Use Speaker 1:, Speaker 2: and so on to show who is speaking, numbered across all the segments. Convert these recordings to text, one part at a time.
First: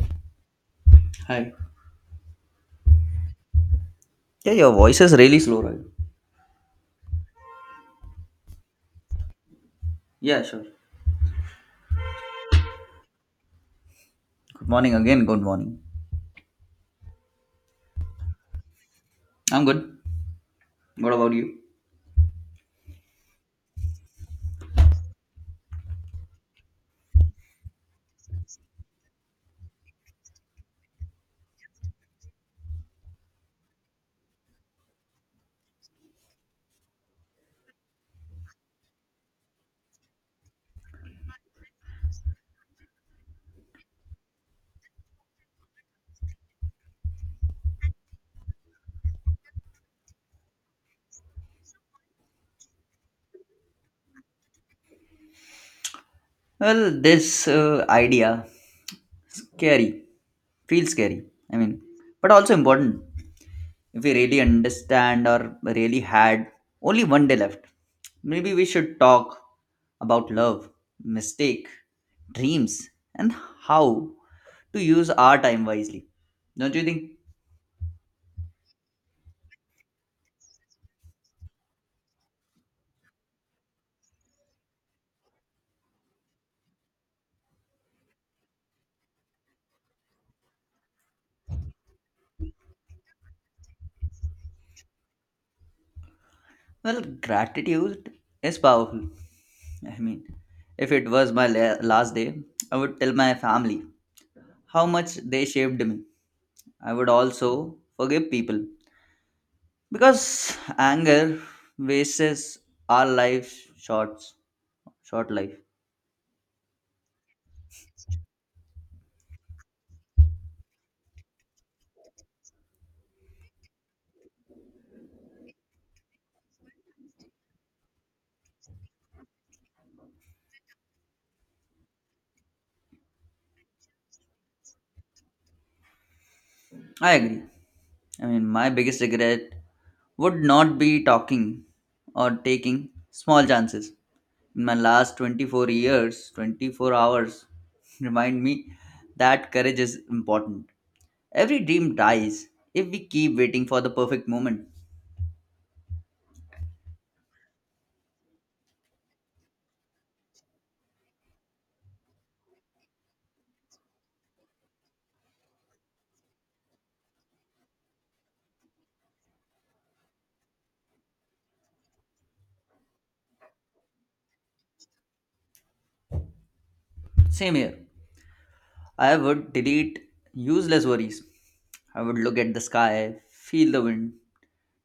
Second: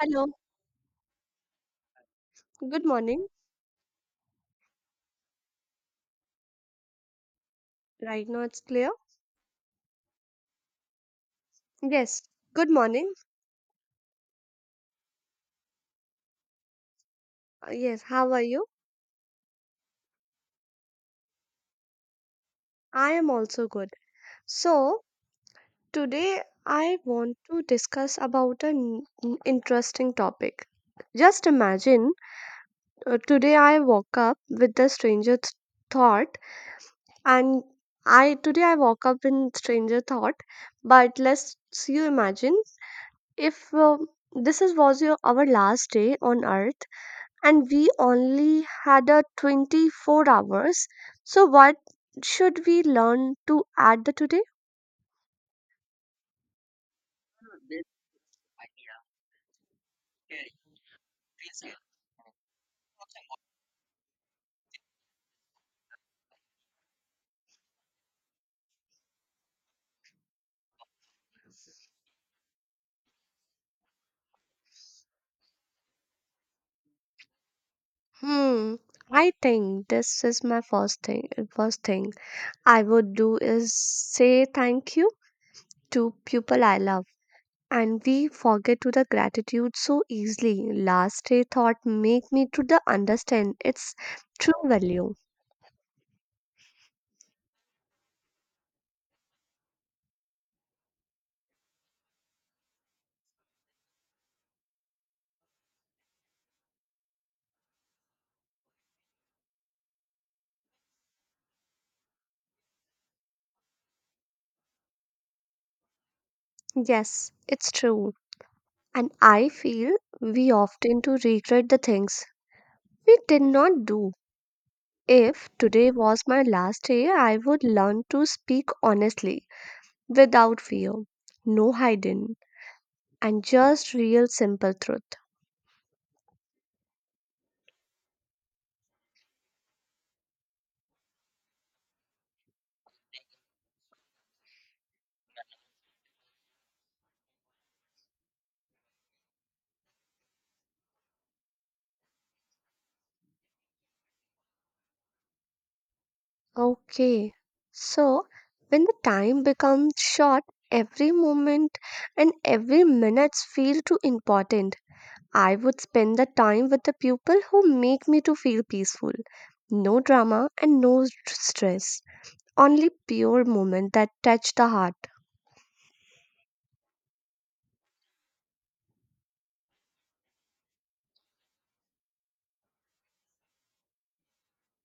Speaker 1: Hello,
Speaker 2: Hi.
Speaker 1: good morning.
Speaker 2: Yeah, your voice is really slow, right?
Speaker 1: Right now it's clear.
Speaker 2: Yeah, sure.
Speaker 1: Yes, good morning.
Speaker 2: Good morning again. Good morning.
Speaker 1: Yes, how are you?
Speaker 2: I'm good. What about you?
Speaker 1: I am also good. So, today I want to discuss about an interesting topic. Just imagine today I woke up with the stranger thought and I woke up in stranger thought, but let's you imagine if this is was your our last day on earth and we only had a 24 hours, so what should we learn to add the today.
Speaker 2: Well, this idea scary feels scary. I mean, but also important. If we really understand or really had only one day left, maybe we should talk about love, mistake, dreams, and how to use our time wisely. Don't you think?
Speaker 1: Hmm. I think this is my first thing. First thing I would do is say thank you to people I love. And we forget to the gratitude so easily. Last day thought make me to the understand its true value.
Speaker 2: Well, gratitude is powerful. I mean, if it was my last day, I would tell my family how much they shaped me. I would also forgive people because anger wastes our short life.
Speaker 1: Yes, it's true. And I feel we often to regret the things we did not do. If today was my last day, I would learn to speak honestly, without fear, no hiding, and just real simple truth.
Speaker 2: I agree. I mean, my biggest regret would not be talking or taking small chances. In my last 24 years, 24 hours remind me that courage is important. Every dream dies if we keep waiting for the perfect moment.
Speaker 1: Okay. So, when the time becomes short, every moment and every minute feel too important. I would spend the time with the people who make me to feel peaceful. No drama and no stress. Only pure moment that touch the heart.
Speaker 2: Same here. I would delete useless worries. I would look at the sky, feel the wind,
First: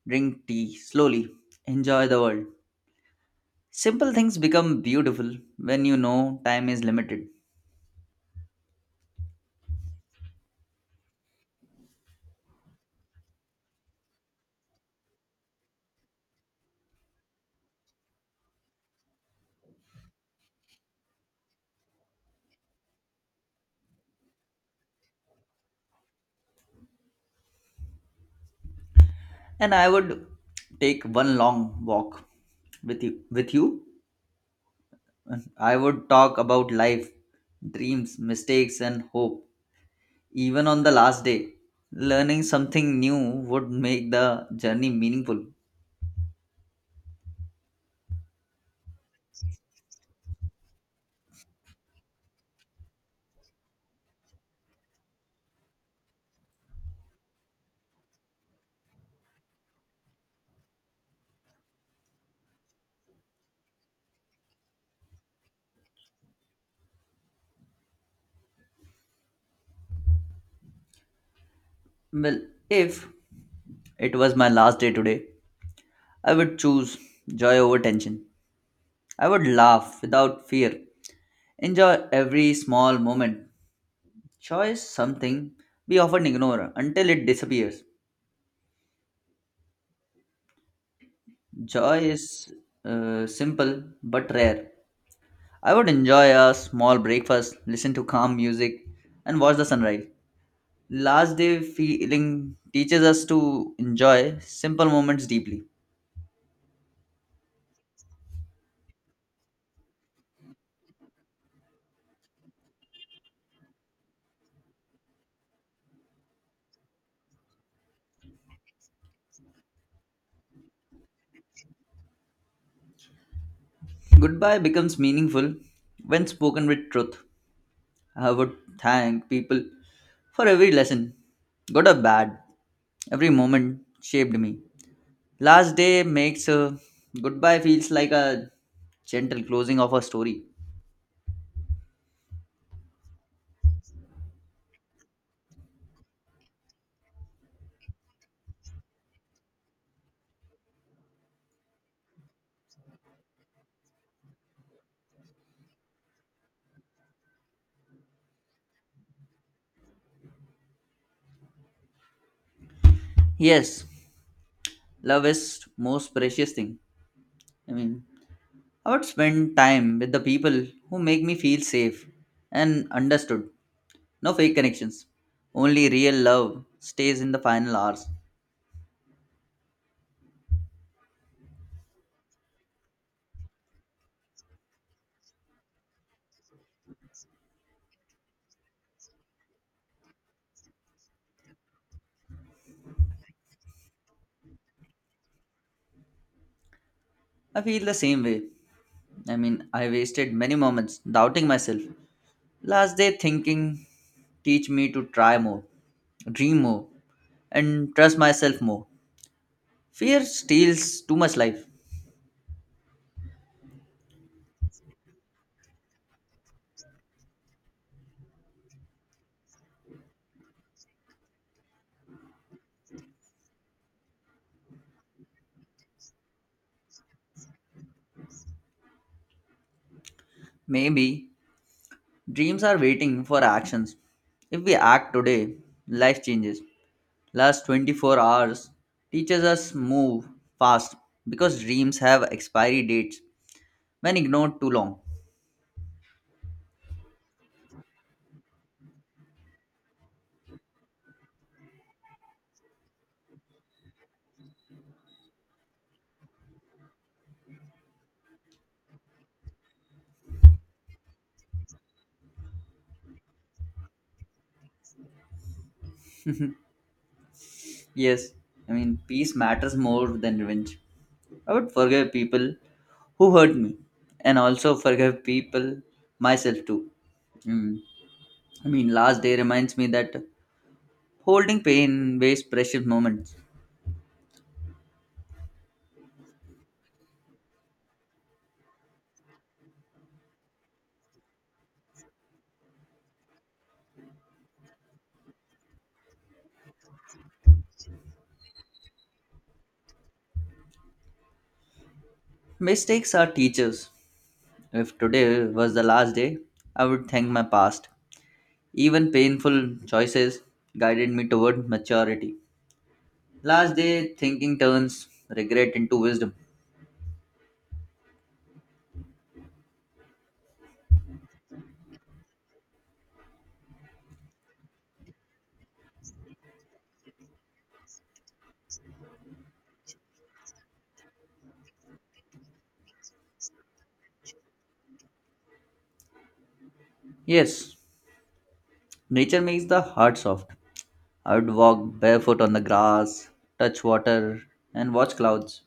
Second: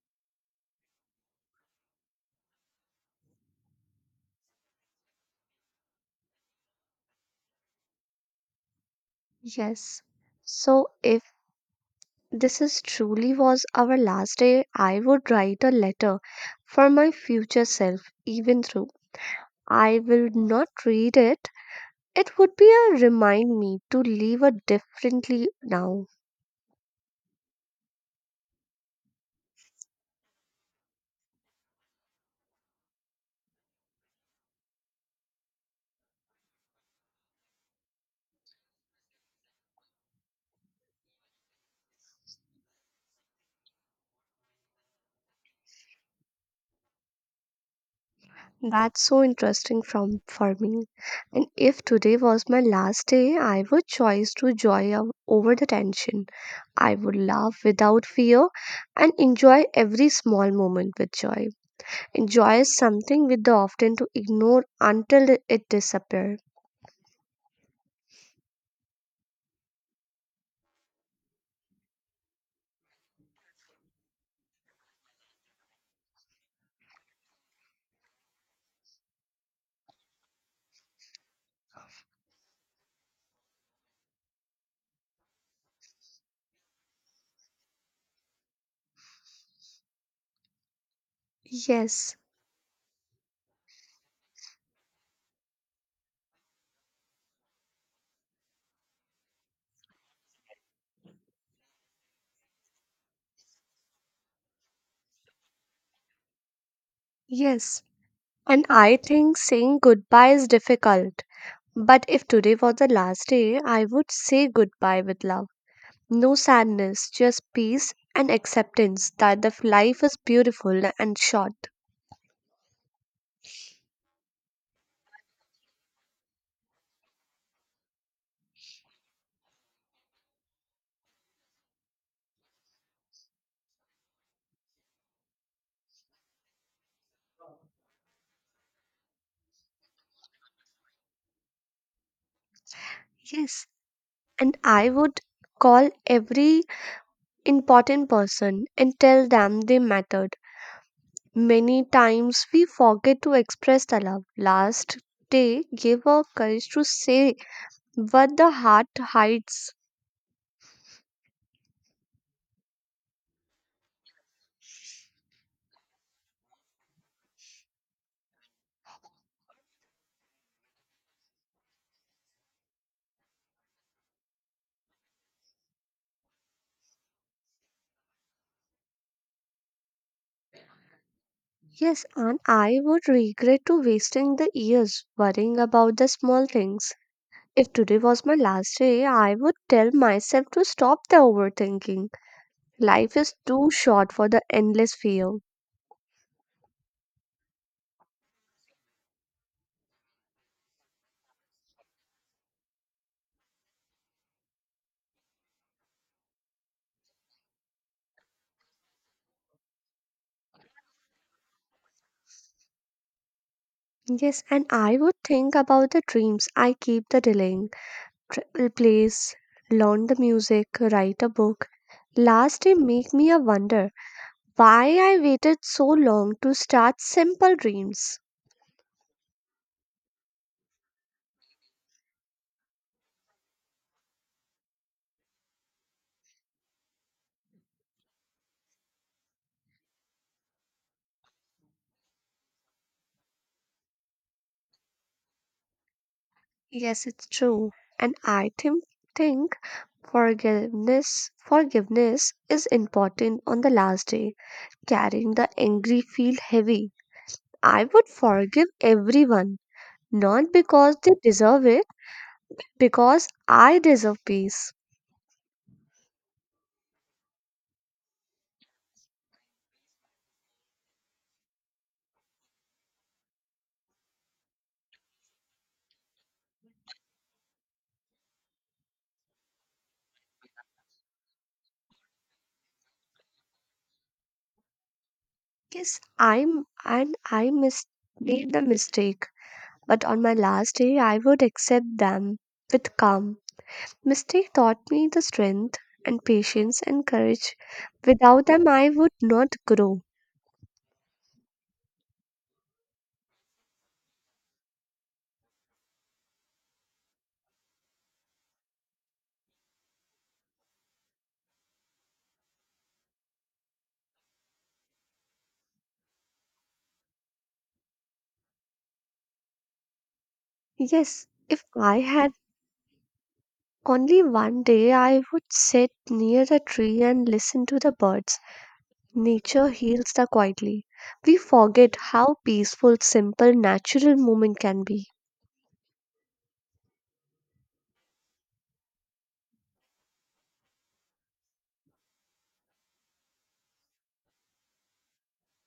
Speaker 2: drink tea slowly, enjoy the world. Simple things become beautiful when you know time is limited.
Speaker 1: Yes. So, if this is truly was our last day, I would write a letter for my future self, even though I will not read it. It would be a remind me to live a differently now.
Speaker 2: And I would take one long walk with you. I would talk about life, dreams, mistakes and hope. Even on the last day, learning something new would make the journey meaningful.
Speaker 1: That's so interesting from for me. And if today was my last day, I would choose to joy over the tension. I would laugh without fear and enjoy every small moment with joy. Enjoys something with the often to ignore until it disappears.
Speaker 2: Well, if it was my last day today, I would choose joy over tension. I would laugh without fear, enjoy every small moment. Joy is something we often ignore until it disappears. Joy
Speaker 1: Yes,
Speaker 2: is simple but rare. I would enjoy a small breakfast, listen to calm music, and watch the sunrise. Last day feeling teaches us to enjoy simple moments deeply.
Speaker 1: yes. And I think saying goodbye is difficult. But if today was the last day, I would say goodbye with love. No sadness, just peace and acceptance that the life is beautiful and short.
Speaker 2: Goodbye becomes meaningful when spoken with truth. I would thank people for every lesson, good or bad. Every moment shaped me. Last day makes a goodbye feels like a gentle closing of a story.
Speaker 1: Yes. And I would call every important person and tell them they matter. Many times we forget to express the love. Last day gave us courage to say what the heart hides.
Speaker 2: Yes, love is most precious thing. I mean, I would spend time with the people who make me feel safe and understood. No fake connections. Only real love stays in the final hours.
Speaker 1: Yes, and I would regret to wasting the years worrying about the small things. If today was my last day, I would tell myself to stop the overthinking. Life is too short for the endless fear.
Speaker 2: I feel the same way. I mean, I wasted many moments doubting myself. Last day thinking teach me to try more, dream more, and trust myself more. Fear steals too much life.
Speaker 1: Yes, and I would think about the dreams I keep the delaying. Travel place, learn the music, write a book. Last day make me a wonder why I waited so long to start simple dreams.
Speaker 2: Maybe dreams are waiting for actions. If we act today, life changes. Last 24 hours teaches us move fast because dreams have expiry dates when ignored too long.
Speaker 1: Yes, it's true. And I think forgiveness is important on the last day. Carrying the angry feel heavy. I would forgive everyone, not because they deserve it, because I deserve peace.
Speaker 2: Yes, I mean peace matters more than revenge. I would forgive people who hurt me and also forgive people myself too. Mm. I mean last day reminds me that holding pain wastes precious moments.
Speaker 1: Yes, I mis made the mistake. But on my last day I would accept them with calm. Mistake taught me the strength and patience and courage. Without them, I would not grow.
Speaker 2: Mistakes are teachers. If today was the last day, I would thank my past. Even painful choices guided me toward maturity. Last day thinking turns regret into wisdom.
Speaker 1: Yes, if I had only one day, I would sit near a tree and listen to the birds. Nature heals the quietly. We forget how peaceful, simple, natural moment can be.
Speaker 2: Yes, nature makes the heart soft. I would walk barefoot on the grass, touch water, and watch clouds.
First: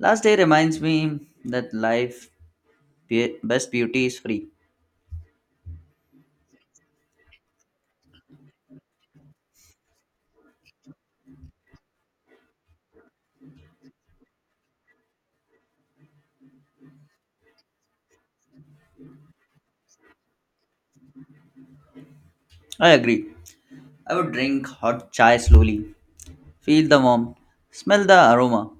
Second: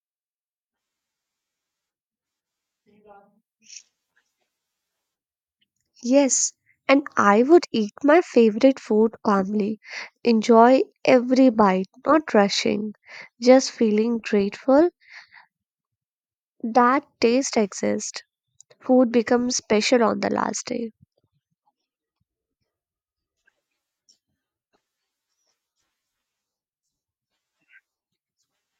Speaker 2: Last day reminds me that life best beauty is free.
Speaker 1: Yes, and I would eat my favorite food calmly, enjoy every bite, not rushing, just feeling grateful that taste exists. Food becomes special on the last day.
Speaker 2: I agree. I would drink hot chai slowly, feel the warmth, smell the aroma,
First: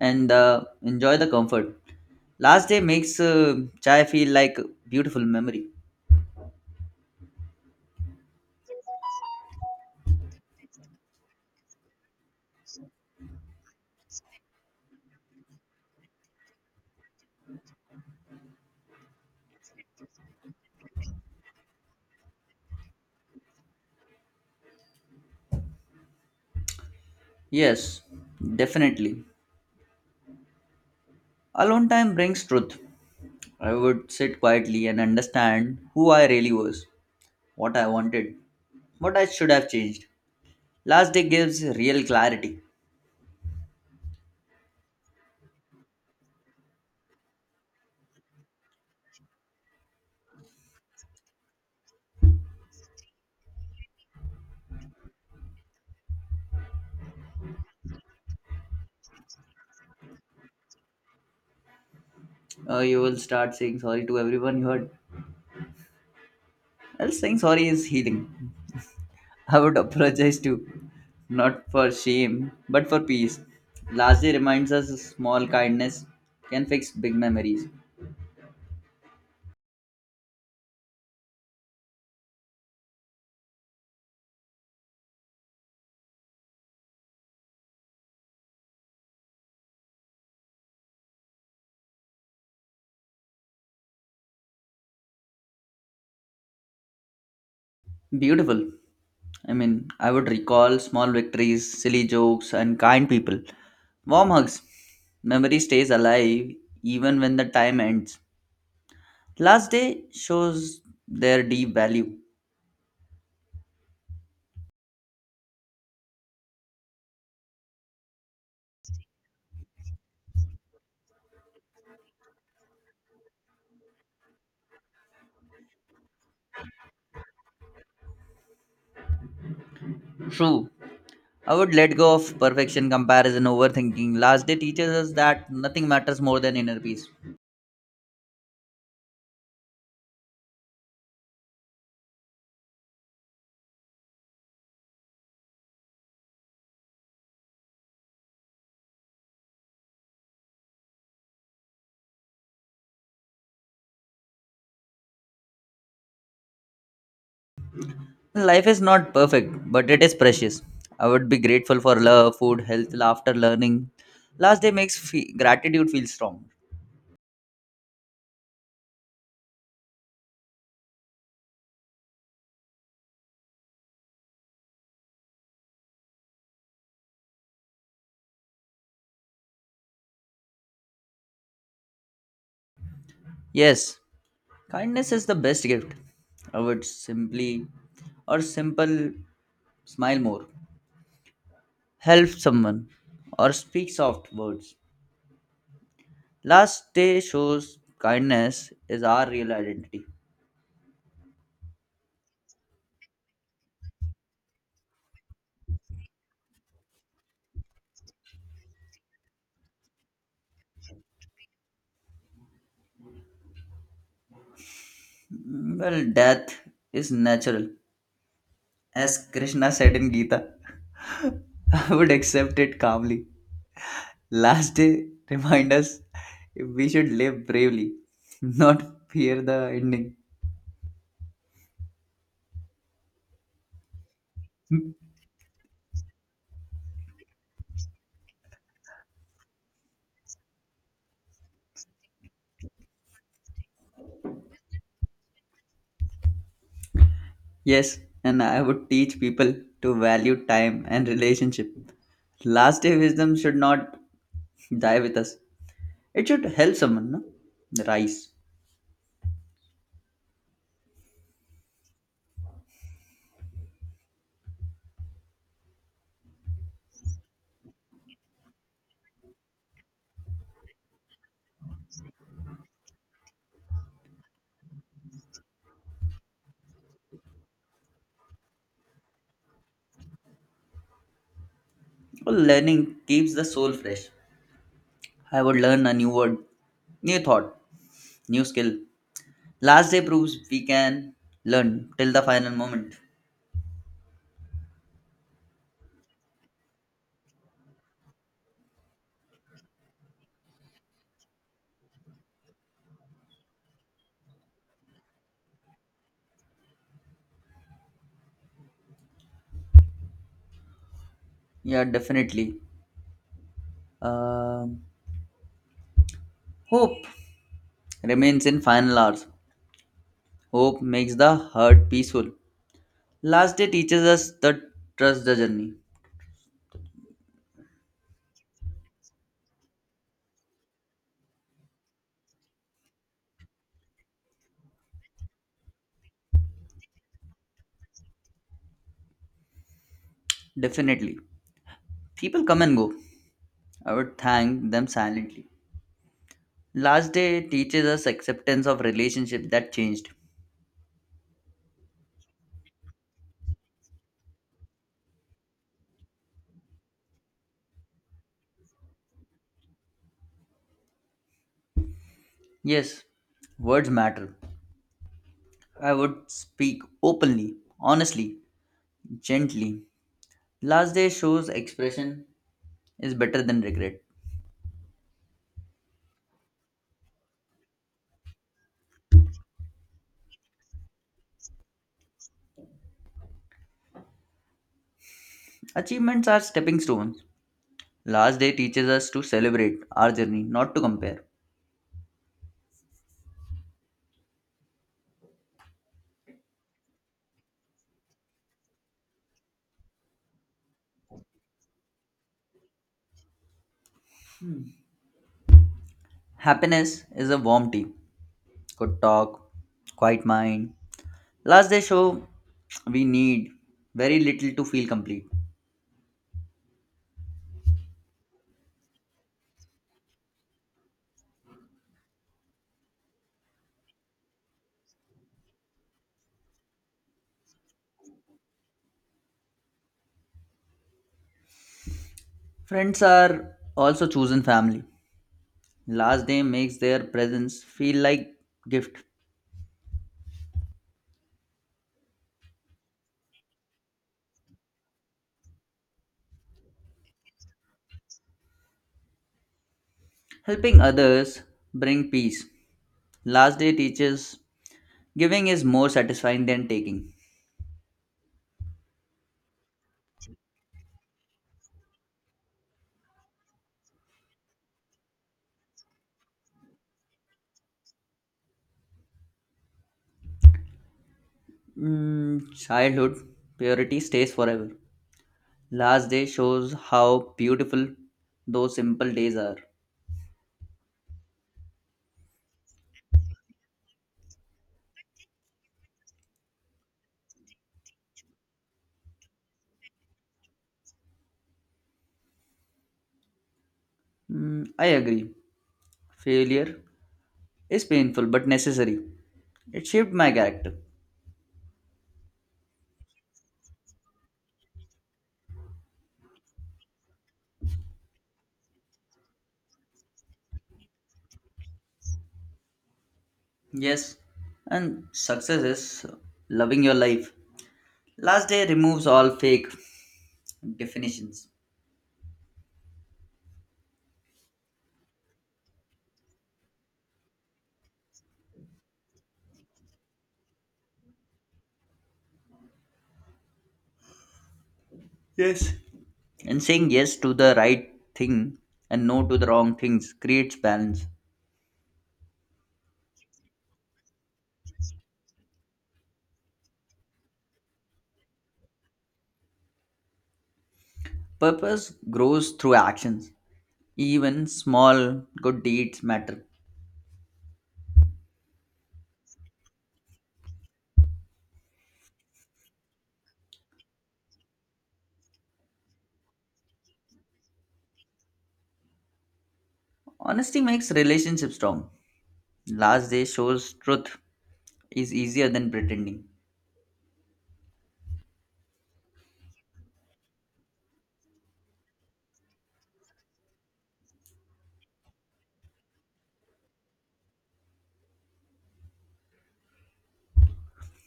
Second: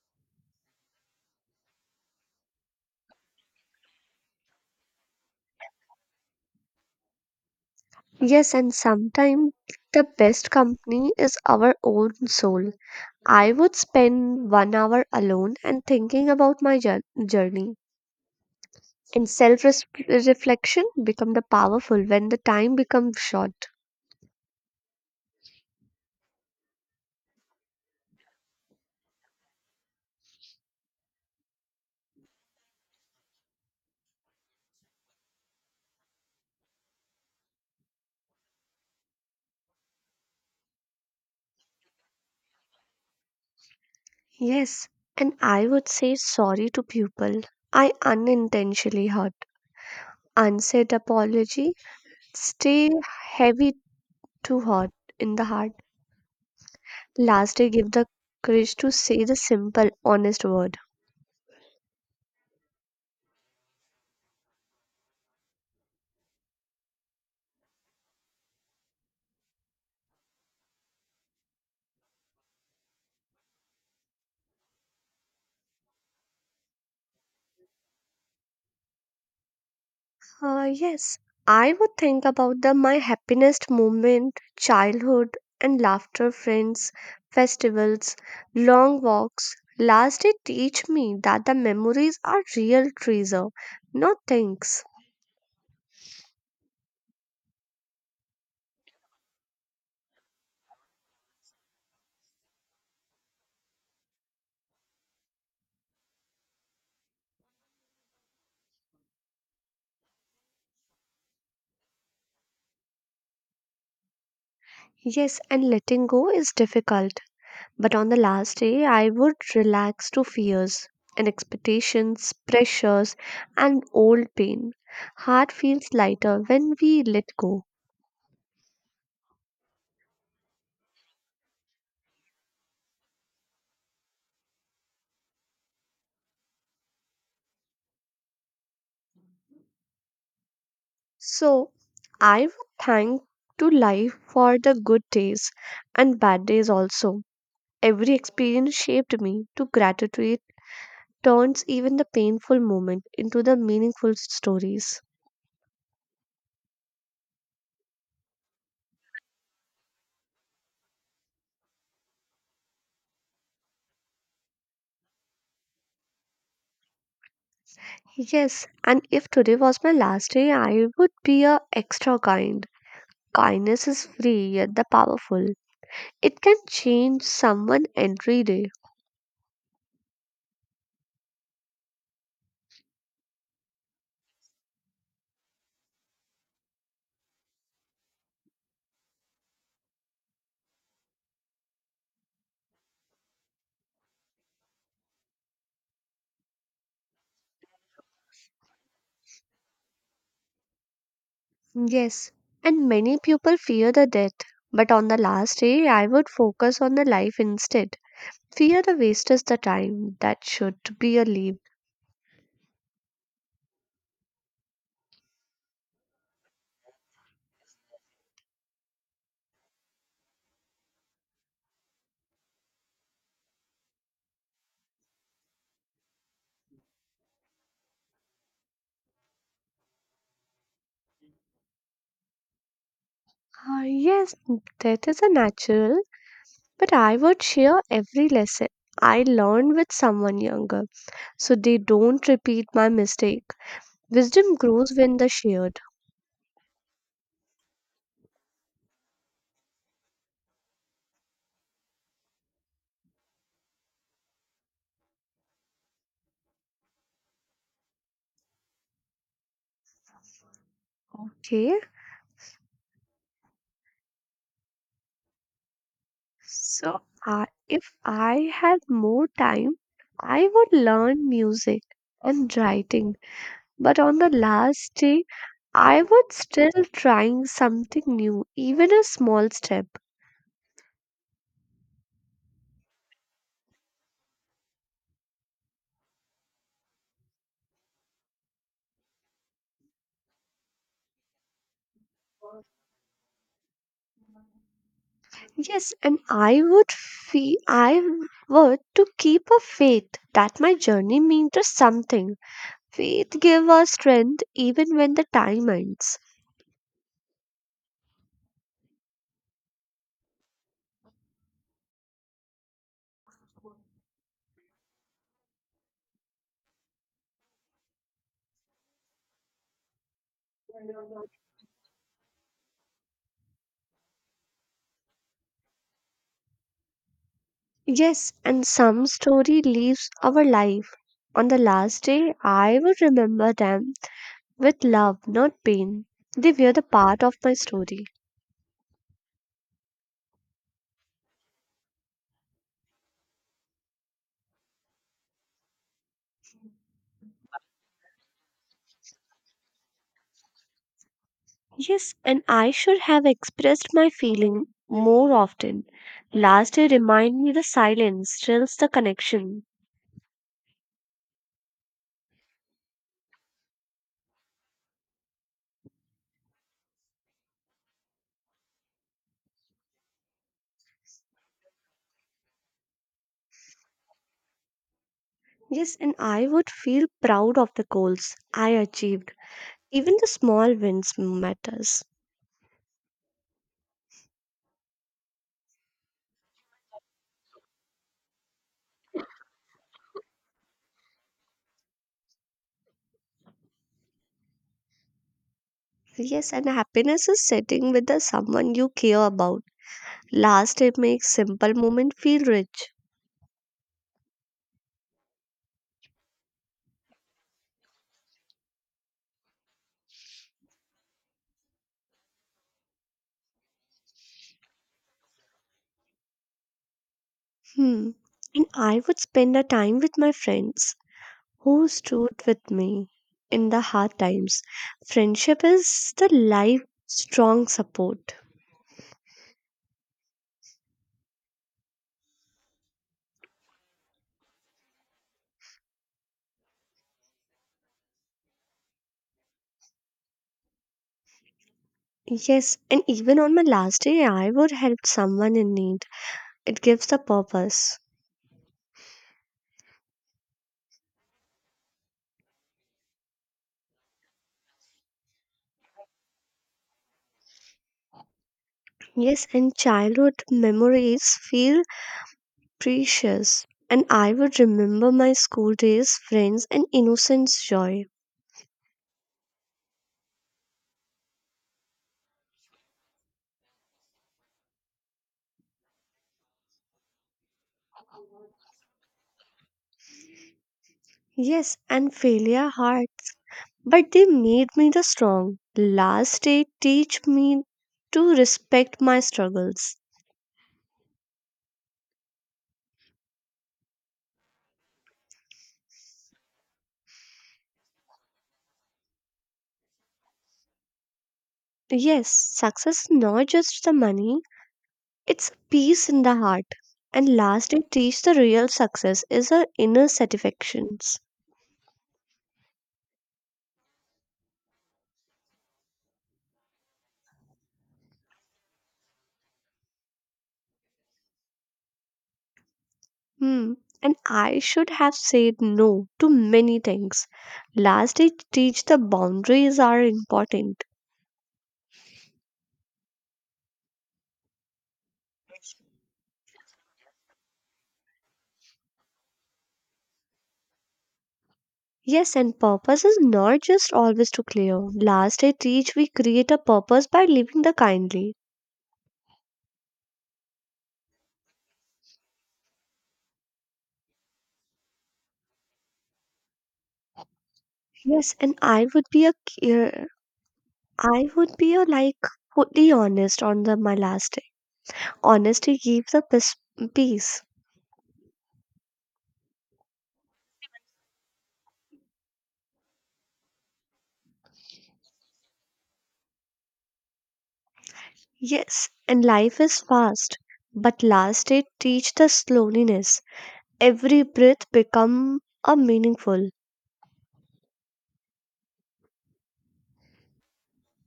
Speaker 2: and enjoy the comfort. Last day makes chai feel like a beautiful memory.
Speaker 1: Yes, and sometimes the best company is our own soul. I would spend 1 hour alone and thinking about my journey. And self reflection become the powerful when the time becomes short.
Speaker 2: Yes, definitely. Alone time brings truth. I would sit quietly and understand who I really was, what I wanted, what I should have changed. Last day gives real clarity.
Speaker 1: Yes, and I would say sorry to people I unintentionally hurt. Unsaid apology stay heavy to hurt in the heart. Lastly, give the courage to say the simple, honest word.
Speaker 2: You will start saying sorry to everyone you hurt. Well, saying sorry is healing. I would apologize to not for shame, but for peace. Last day reminds us small kindness can fix big memories.
Speaker 1: Yes, I would think about the my happiest moment, childhood and laughter, friends, festivals, long walks. Last, it teach me that the memories are real treasure, not things.
Speaker 2: Beautiful. I mean, I would recall small victories, silly jokes, and kind people. Warm hugs. Memory stays alive even when the time ends. Last day shows their deep value.
Speaker 1: Yes, and letting go is difficult, but on the last day, I would relax to fears and expectations, pressures, and old pain. Heart feels lighter when we let go.
Speaker 2: True. I would let go of perfection, comparison, overthinking. Last day teaches us that nothing matters more than inner peace.
Speaker 1: So, I would thank to life for the good days and bad days also. Every experience shaped me to gratitude turns even the painful moment into the meaningful stories.
Speaker 2: Life is not perfect, but it is precious. I would be grateful for love, food, health, laughter, learning. Last day makes gratitude feel strong.
Speaker 1: Yes, and if today was my last day, I would be a extra kind. Kindness is free yet the powerful. It can change someone every day.
Speaker 2: Yes, kindness is the best gift. I would simply or simple smile more, help someone, or speak soft words. Last day shows kindness is our real identity.
Speaker 1: Yes, and many people fear the death, but on the last day, I would focus on the life instead. Fear the waste is the time that should be a leap.
Speaker 2: Well, death is natural, as Krishna said in Gita. I would accept it calmly. Last day, remind us we should live bravely, not fear the ending.
Speaker 1: Ah, yes, death is a natural, but I would share every lesson I learned with someone younger, so they don't repeat my mistake. Wisdom grows when the shared.
Speaker 2: Yes, and I would teach people to value time and relationship. Last day wisdom should not die with us. It should help someone no? Rise.
Speaker 1: Okay. So if I had more time, I would learn music and writing. But on the last day, I would still trying something new, even a small step.
Speaker 2: Well, learning keeps the soul fresh. I would learn a new word, new thought, new skill. Last day proves we can learn till the final moment.
Speaker 1: Yes, and I would to keep a faith that my journey means to something. Faith give us strength even when the time ends.
Speaker 2: Yeah, definitely. Um Hope remains in final hours. Hope makes the hurt peaceful. Last day teaches us that trust the journey.
Speaker 1: Yes, and some story leaves our life. On the last day, I will remember them with love, not pain. They were the part of my story.
Speaker 2: Definitely. People come and go. I would thank them silently. Last day teaches us acceptance of relationship that changed.
Speaker 1: Yes, and I should have expressed my feeling more often. Last day remind me the silence stirs the connection.
Speaker 2: Yes, words matter. I would speak openly, honestly, gently. Last day shows expression is better than regret.
Speaker 1: Yes, and I would feel proud of the goals I achieved. Even the small wins matters.
Speaker 2: Achievements are stepping stones. Last day teaches us to celebrate our journey, not to compare.
Speaker 1: Yes, and happiness is sitting with the someone you care about. Last, it makes simple moment feel rich.
Speaker 2: Happiness is a warm tea, good talk, quiet mind. Last they show we need very little to feel complete.
Speaker 1: Hmm. And I would spend a time with my friends who stood with me in the hard times. Friendship is the life strong support.
Speaker 2: Friends are also chosen family. Last day makes their presence feel like gift.
Speaker 1: Yes, and even on my last day, I would help someone in need. It gives a purpose.
Speaker 2: Helping others bring peace. Last day teaches giving is more satisfying than taking.
Speaker 1: Yes, and childhood memories feel precious. And I would remember my school days, friends, and innocence joy.
Speaker 2: Mm, childhood purity stays forever. Last day shows how beautiful those simple days are.
Speaker 1: Yes, and failure hard. But they made me the strong. Last they teach me to respect my struggles.
Speaker 2: Mm, I agree. Failure is painful but necessary. It shaped my character.
Speaker 1: Yes, success is not just the money, it's peace in the heart. And last they teach the real success is our inner satisfactions.
Speaker 2: Yes, and success is loving your life. Last day removes all fake definitions.
Speaker 1: Hmm. And I should have said no to many things. Last they teach the boundaries are important.
Speaker 2: Yes. And saying yes to the right thing and no to the wrong things creates balance.
Speaker 1: Yes, and purpose is not just always to clear. Last they teach we create a purpose by living the kindly.
Speaker 2: Purpose grows through actions. Even small good deeds matter.
Speaker 1: Yes, and I would be a fully honest on the my last day. Honesty gives the peace. Peace.
Speaker 2: Honesty makes relationships strong. Last day shows truth is easier than pretending.
Speaker 1: Yes, and life is fast, but last day teach the slowness. Every breath become a meaningful.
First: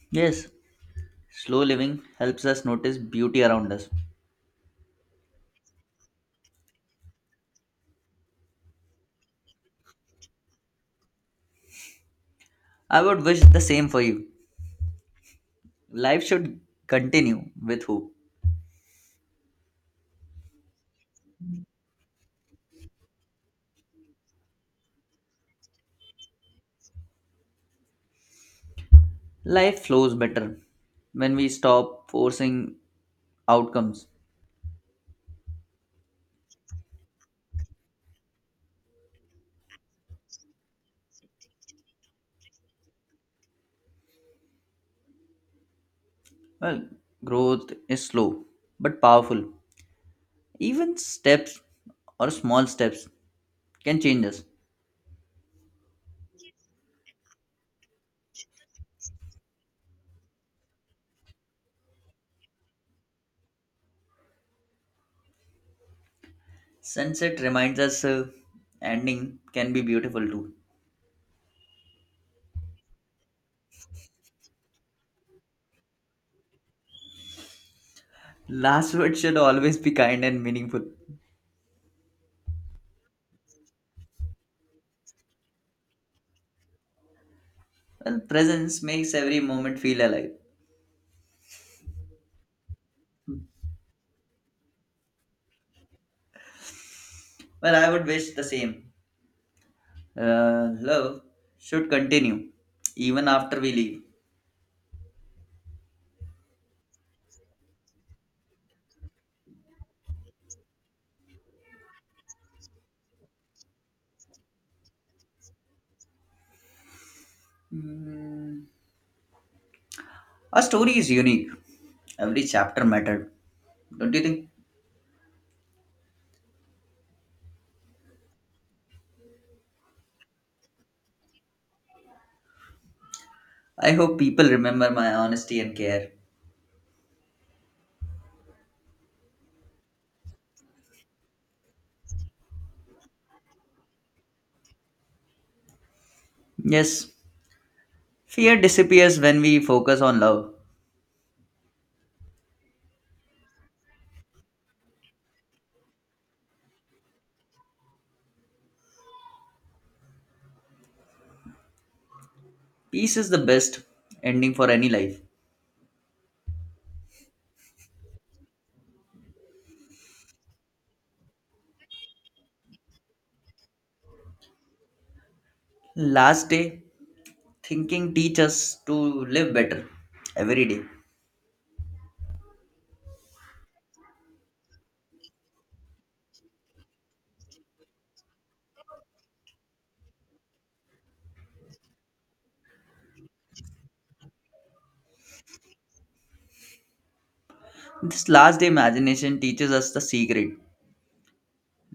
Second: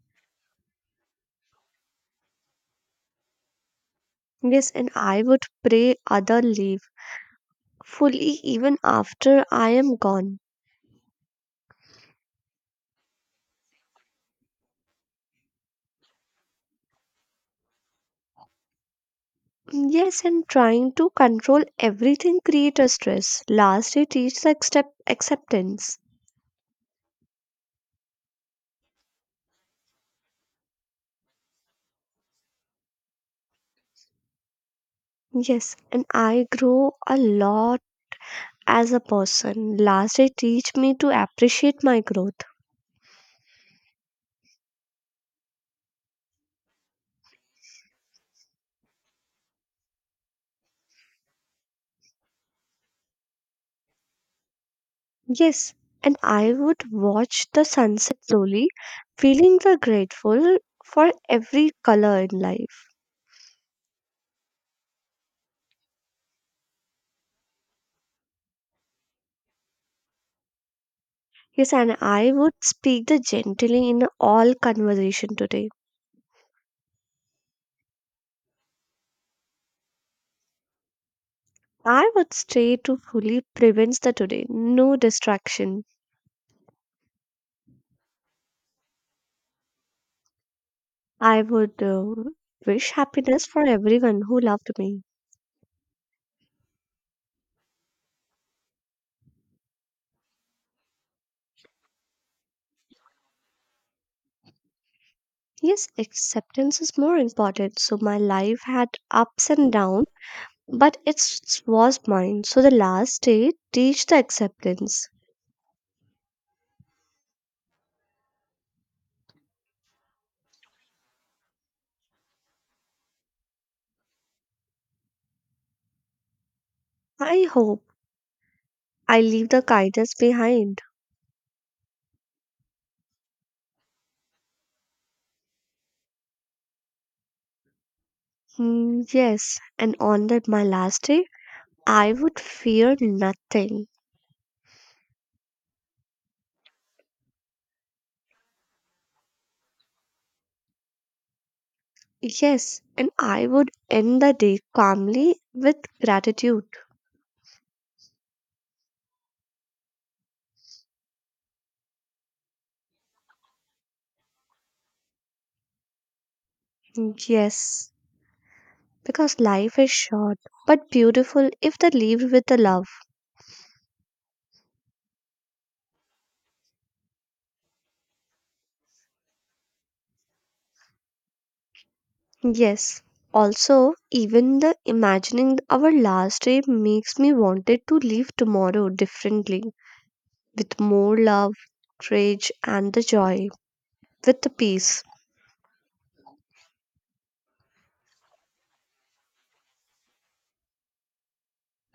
Speaker 2: Yes, slow living helps us notice beauty around us.
Speaker 1: Yes, and I would pray other leave fully even after I am gone.
Speaker 2: I would wish the same for you. Life should continue with hope.
Speaker 1: Yes, and trying to control everything create a stress. Last day teach the acceptance.
Speaker 2: Life flows better when we stop forcing outcomes.
Speaker 1: Yes, and I grow a lot as a person. Last, it teach me to appreciate my growth.
Speaker 2: Well, growth is slow but powerful. Even steps or small steps can change us.
Speaker 1: Yes, and I would watch the sunset slowly, feeling the grateful for every color in life.
Speaker 2: Sunset reminds us ending can be beautiful too.
Speaker 1: Yes, and I would speak the gently in all conversation today.
Speaker 2: Last words should always be kind and meaningful.
Speaker 1: I would stay to fully prevent the today, no distraction.
Speaker 2: Well, presence makes every moment feel alive.
Speaker 1: I would wish happiness for everyone who loved me.
Speaker 2: Well, I would wish the same. Love should continue even after we leave.
Speaker 1: Yes, acceptance is more important. So my life had ups and downs, but it was mine. So the last day, teach the acceptance.
Speaker 2: Mm, our story is unique. Every chapter mattered, don't you think?
Speaker 1: I hope I leave the kindness behind.
Speaker 2: I hope people remember my honesty and care.
Speaker 1: Hmm, yes, and on that my last day, I would fear nothing.
Speaker 2: Yes, fear disappears when we focus on love.
Speaker 1: Yes, and I would end the day calmly with gratitude.
Speaker 2: Peace is the best ending for any life.
Speaker 1: Hmm, yes, because life is short but beautiful if they lived with the love.
Speaker 2: Last day, thinking teaches us to live better every day.
Speaker 1: Yes. Also, even the imagining our last day makes me wanted to leave tomorrow differently, with more love, courage, and the joy, with the peace.
Speaker 2: This last day imagination teaches us the secret.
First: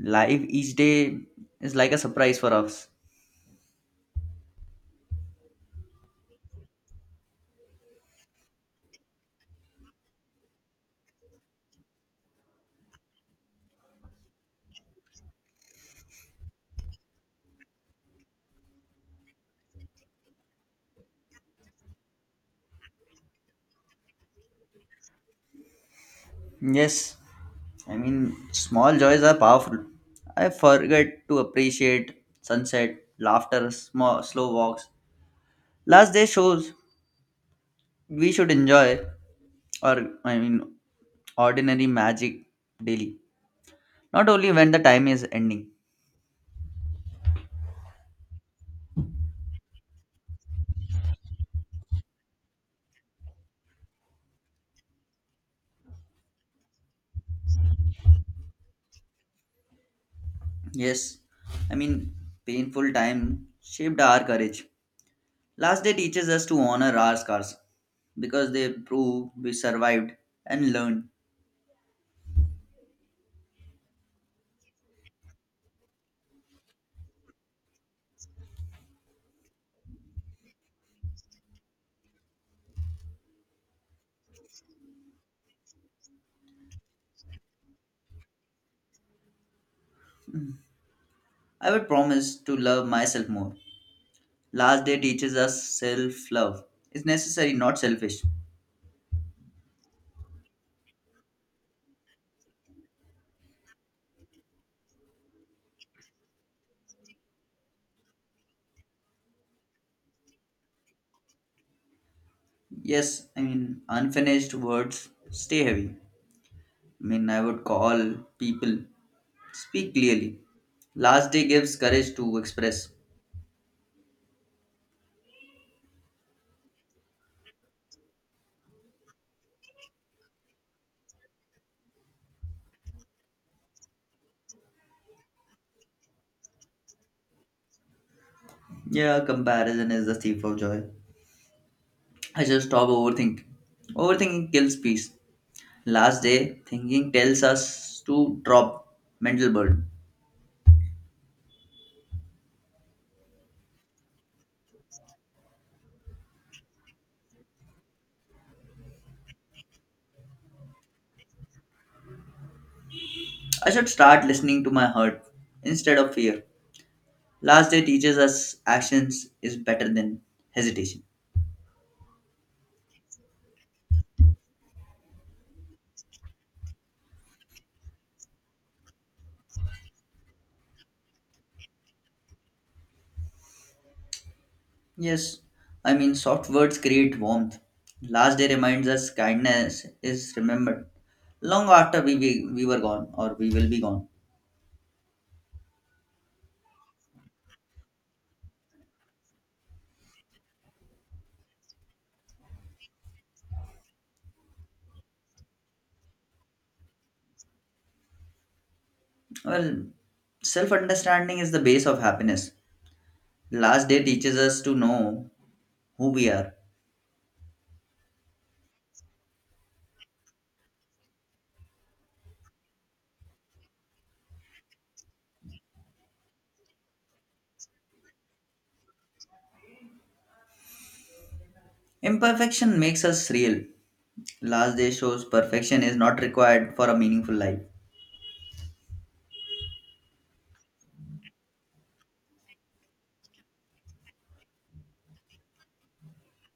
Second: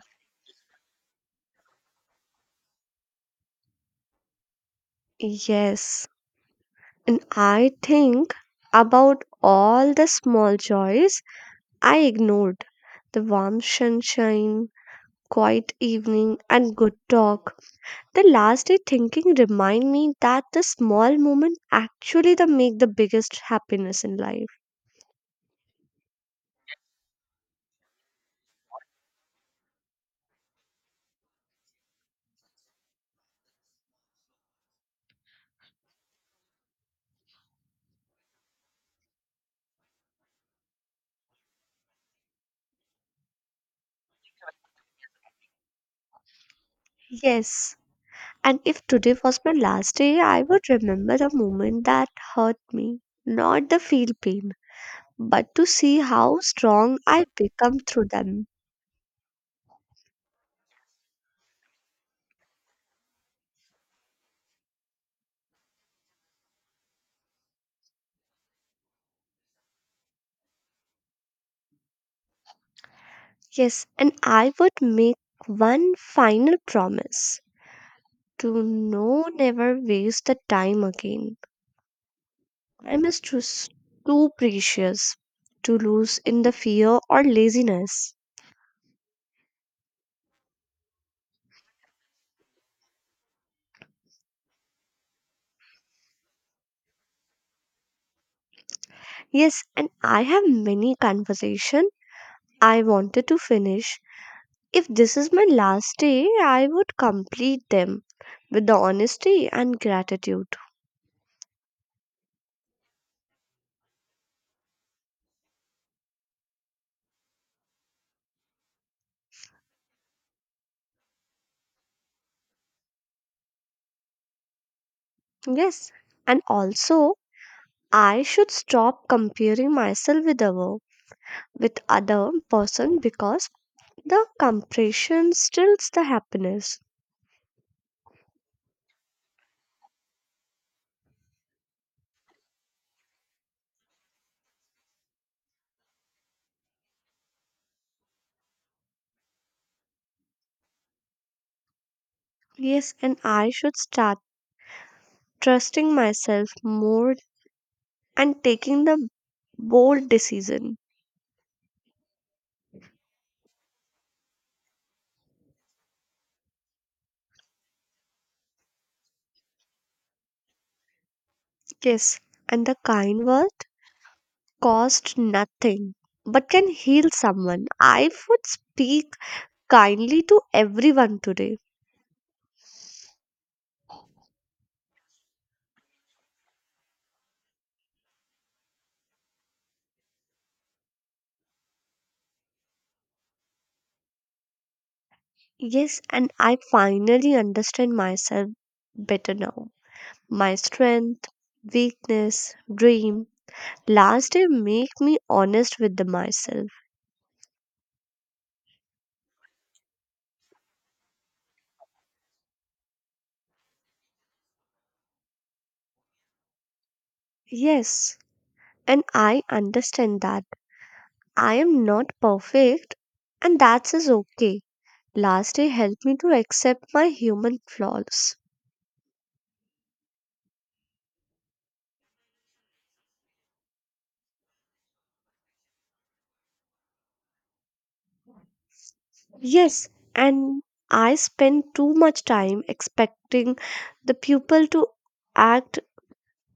Speaker 2: Life each day is like a surprise for us.
Speaker 1: Yes. And I think about all the small joys I ignored, the warm sunshine, quiet evening, and good talk. The last day thinking remind me that the small moment actually the make the biggest happiness in life.
Speaker 2: Yes, I mean, small joys are powerful. I forget to appreciate sunset, laughter, small, slow walks. Last day shows we should enjoy, or I mean, ordinary magic daily. Not only when the time is ending.
Speaker 1: Yes, and if today was my last day, I would remember the moment that hurt me, not the feel pain, but to see how strong I become through them.
Speaker 2: Yes, I mean, painful time shaped our courage. Last day teaches us to honor our scars because they prove we survived and learned.
Speaker 1: Yes, and I would make one final promise to no never waste the time again. Time is just too precious to lose in the fear or laziness.
Speaker 2: I would promise to love myself more. Last day teaches us self love. It's necessary, not selfish.
Speaker 1: Yes, and I have many conversation I wanted to finish. If this is my last day, I would complete them with the honesty and gratitude.
Speaker 2: Yes, I mean, unfinished words stay heavy. I mean, I would call people, speak clearly. Last day gives courage to express.
Speaker 1: Yes, and also I should stop comparing myself with other person because the comparison steals the happiness.
Speaker 2: Yeah, comparison is the thief of joy. I should stop overthinking. Overthinking kills peace. Last day, thinking tells us to drop mental burden.
Speaker 1: Yes, and I should start trusting myself more and taking the bold decision.
Speaker 2: I should start listening to my heart instead of fear. Last day teaches us actions is better than hesitation.
Speaker 1: Yes, and the kind word cost nothing but can heal someone. I would speak kindly to everyone today.
Speaker 2: Yes, I mean, soft words create warmth. Last day reminds us kindness is remembered long after we were gone or we will be gone.
Speaker 1: Yes, and I finally understand myself better now. My strength, weakness, dream. Last day make me honest with the myself.
Speaker 2: Well, self understanding is the base of happiness. Last day teaches us to know who we are.
Speaker 1: Yes, and I understand that I am not perfect and that's is okay. Last day helped me to accept my human flaws.
Speaker 2: Imperfection makes us real. Last day shows perfection is not required for a meaningful life.
Speaker 1: Yes, and I spend too much time expecting the pupil to act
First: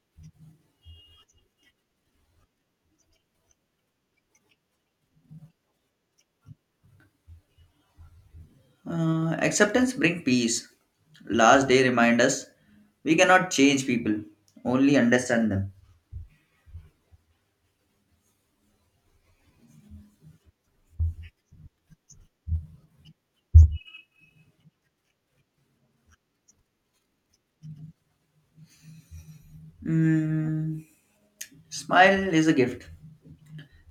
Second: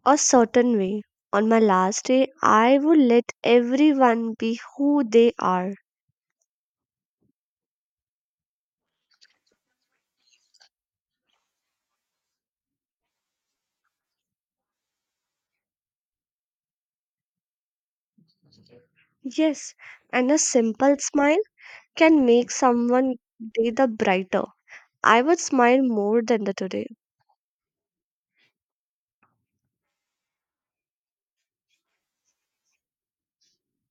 Speaker 1: a certain way. On my last day, I would let everyone be who they are.
Speaker 2: Acceptance brings peace. Last day remind us we cannot change people, only understand them.
Speaker 1: Yes, and a simple smile can make someone day the brighter. I would smile more than the today.
Speaker 2: Mm, smile is a gift.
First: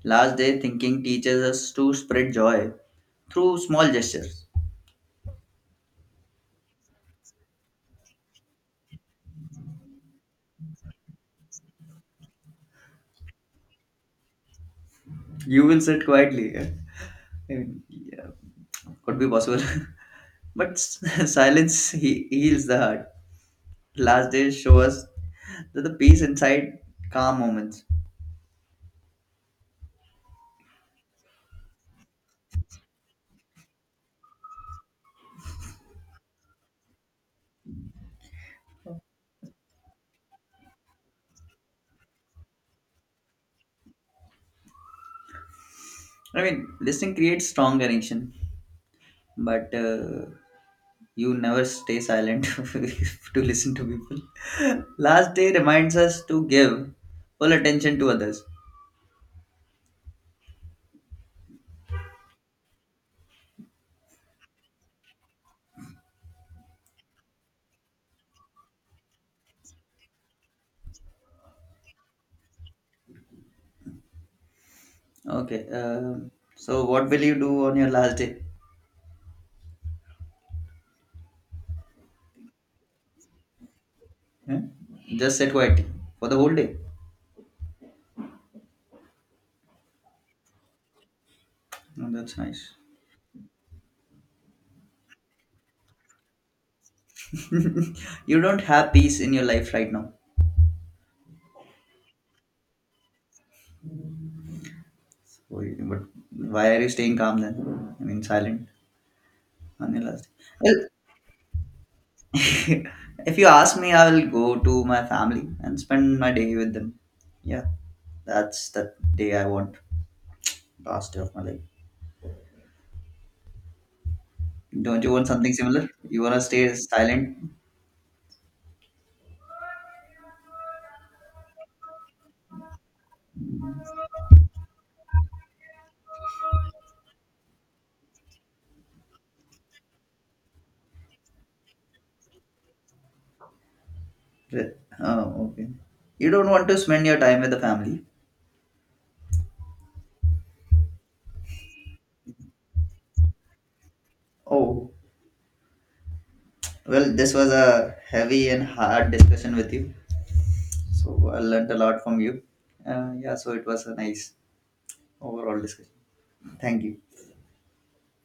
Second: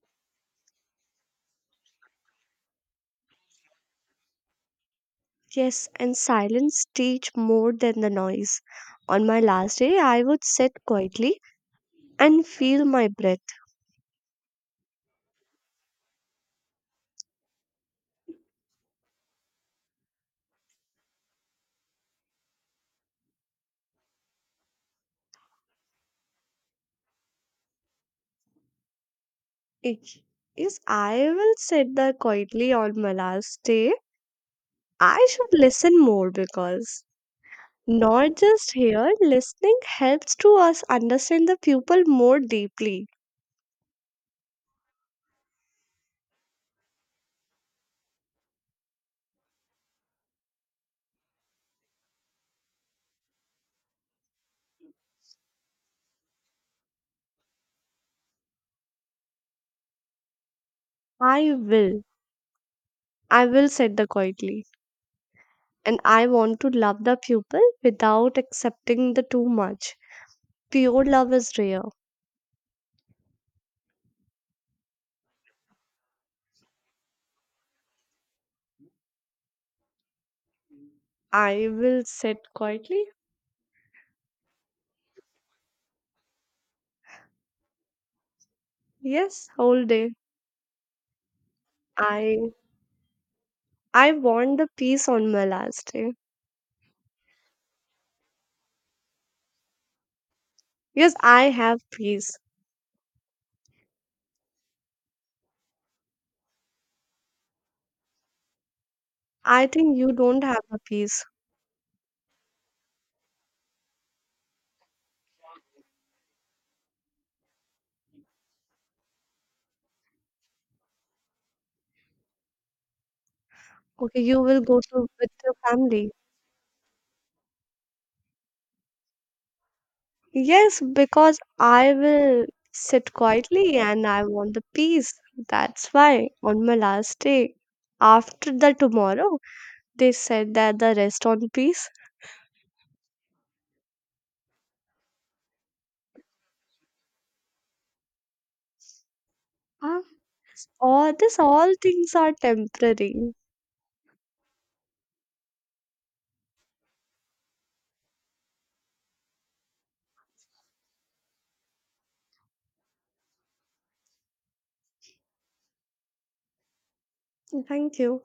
Speaker 2: Last day thinking teaches us to spread joy through small gestures.
Speaker 1: Yes, and silence teach more than the noise. On my last day, I would sit quietly and feel my breath.
Speaker 2: You will sit quietly. Eh? I mean, yeah, could be possible, but silence heals the heart. Last day show us that the peace inside calm moments.
Speaker 1: Ich- Yes, I will sit there quietly on my last day. I should listen more because not just here, listening helps to us understand the pupil more deeply.
Speaker 2: I mean, listening creates strong connection, but you never stay silent to listen to people. Last day reminds us to give full attention to others.
Speaker 1: I will. I will said the quietly. And I want to love the pupil without accepting the too much. Pure love is rare.
Speaker 2: Okay, so what will you do on your last day?
Speaker 1: I will said quietly.
Speaker 2: Huh? Just sit quietly for the whole day.
Speaker 1: Yes, whole day.
Speaker 2: Oh, that's
Speaker 1: I
Speaker 2: nice.
Speaker 1: I want the peace on my last day.
Speaker 2: You don't have peace in your life right now.
Speaker 1: Yes, I have peace.
Speaker 2: So you- But why are you staying calm then? I mean, silent
Speaker 1: I
Speaker 2: on
Speaker 1: think
Speaker 2: your
Speaker 1: you
Speaker 2: last day.
Speaker 1: don't have a
Speaker 2: Well,
Speaker 1: peace.
Speaker 2: if you ask me, I will go to my family and spend my day with them. Yeah, that's the day I want. Last day of my life.
Speaker 1: Okay, you will go
Speaker 2: Don't
Speaker 1: to
Speaker 2: you want
Speaker 1: with
Speaker 2: something
Speaker 1: your
Speaker 2: similar?
Speaker 1: family.
Speaker 2: You wanna stay silent?
Speaker 1: Yes, because I will sit quietly and I want the peace. That's why on my last day, after the tomorrow, they said that the rest on peace.
Speaker 2: Oh, okay. You don't want to spend your time with the family.
Speaker 1: Ah, all this all things are temporary.
Speaker 2: Oh, well, this was a heavy and hard discussion with you. So I learned a lot from you. Yeah, so it was a nice overall discussion. Thank you.
Speaker 1: Thank you.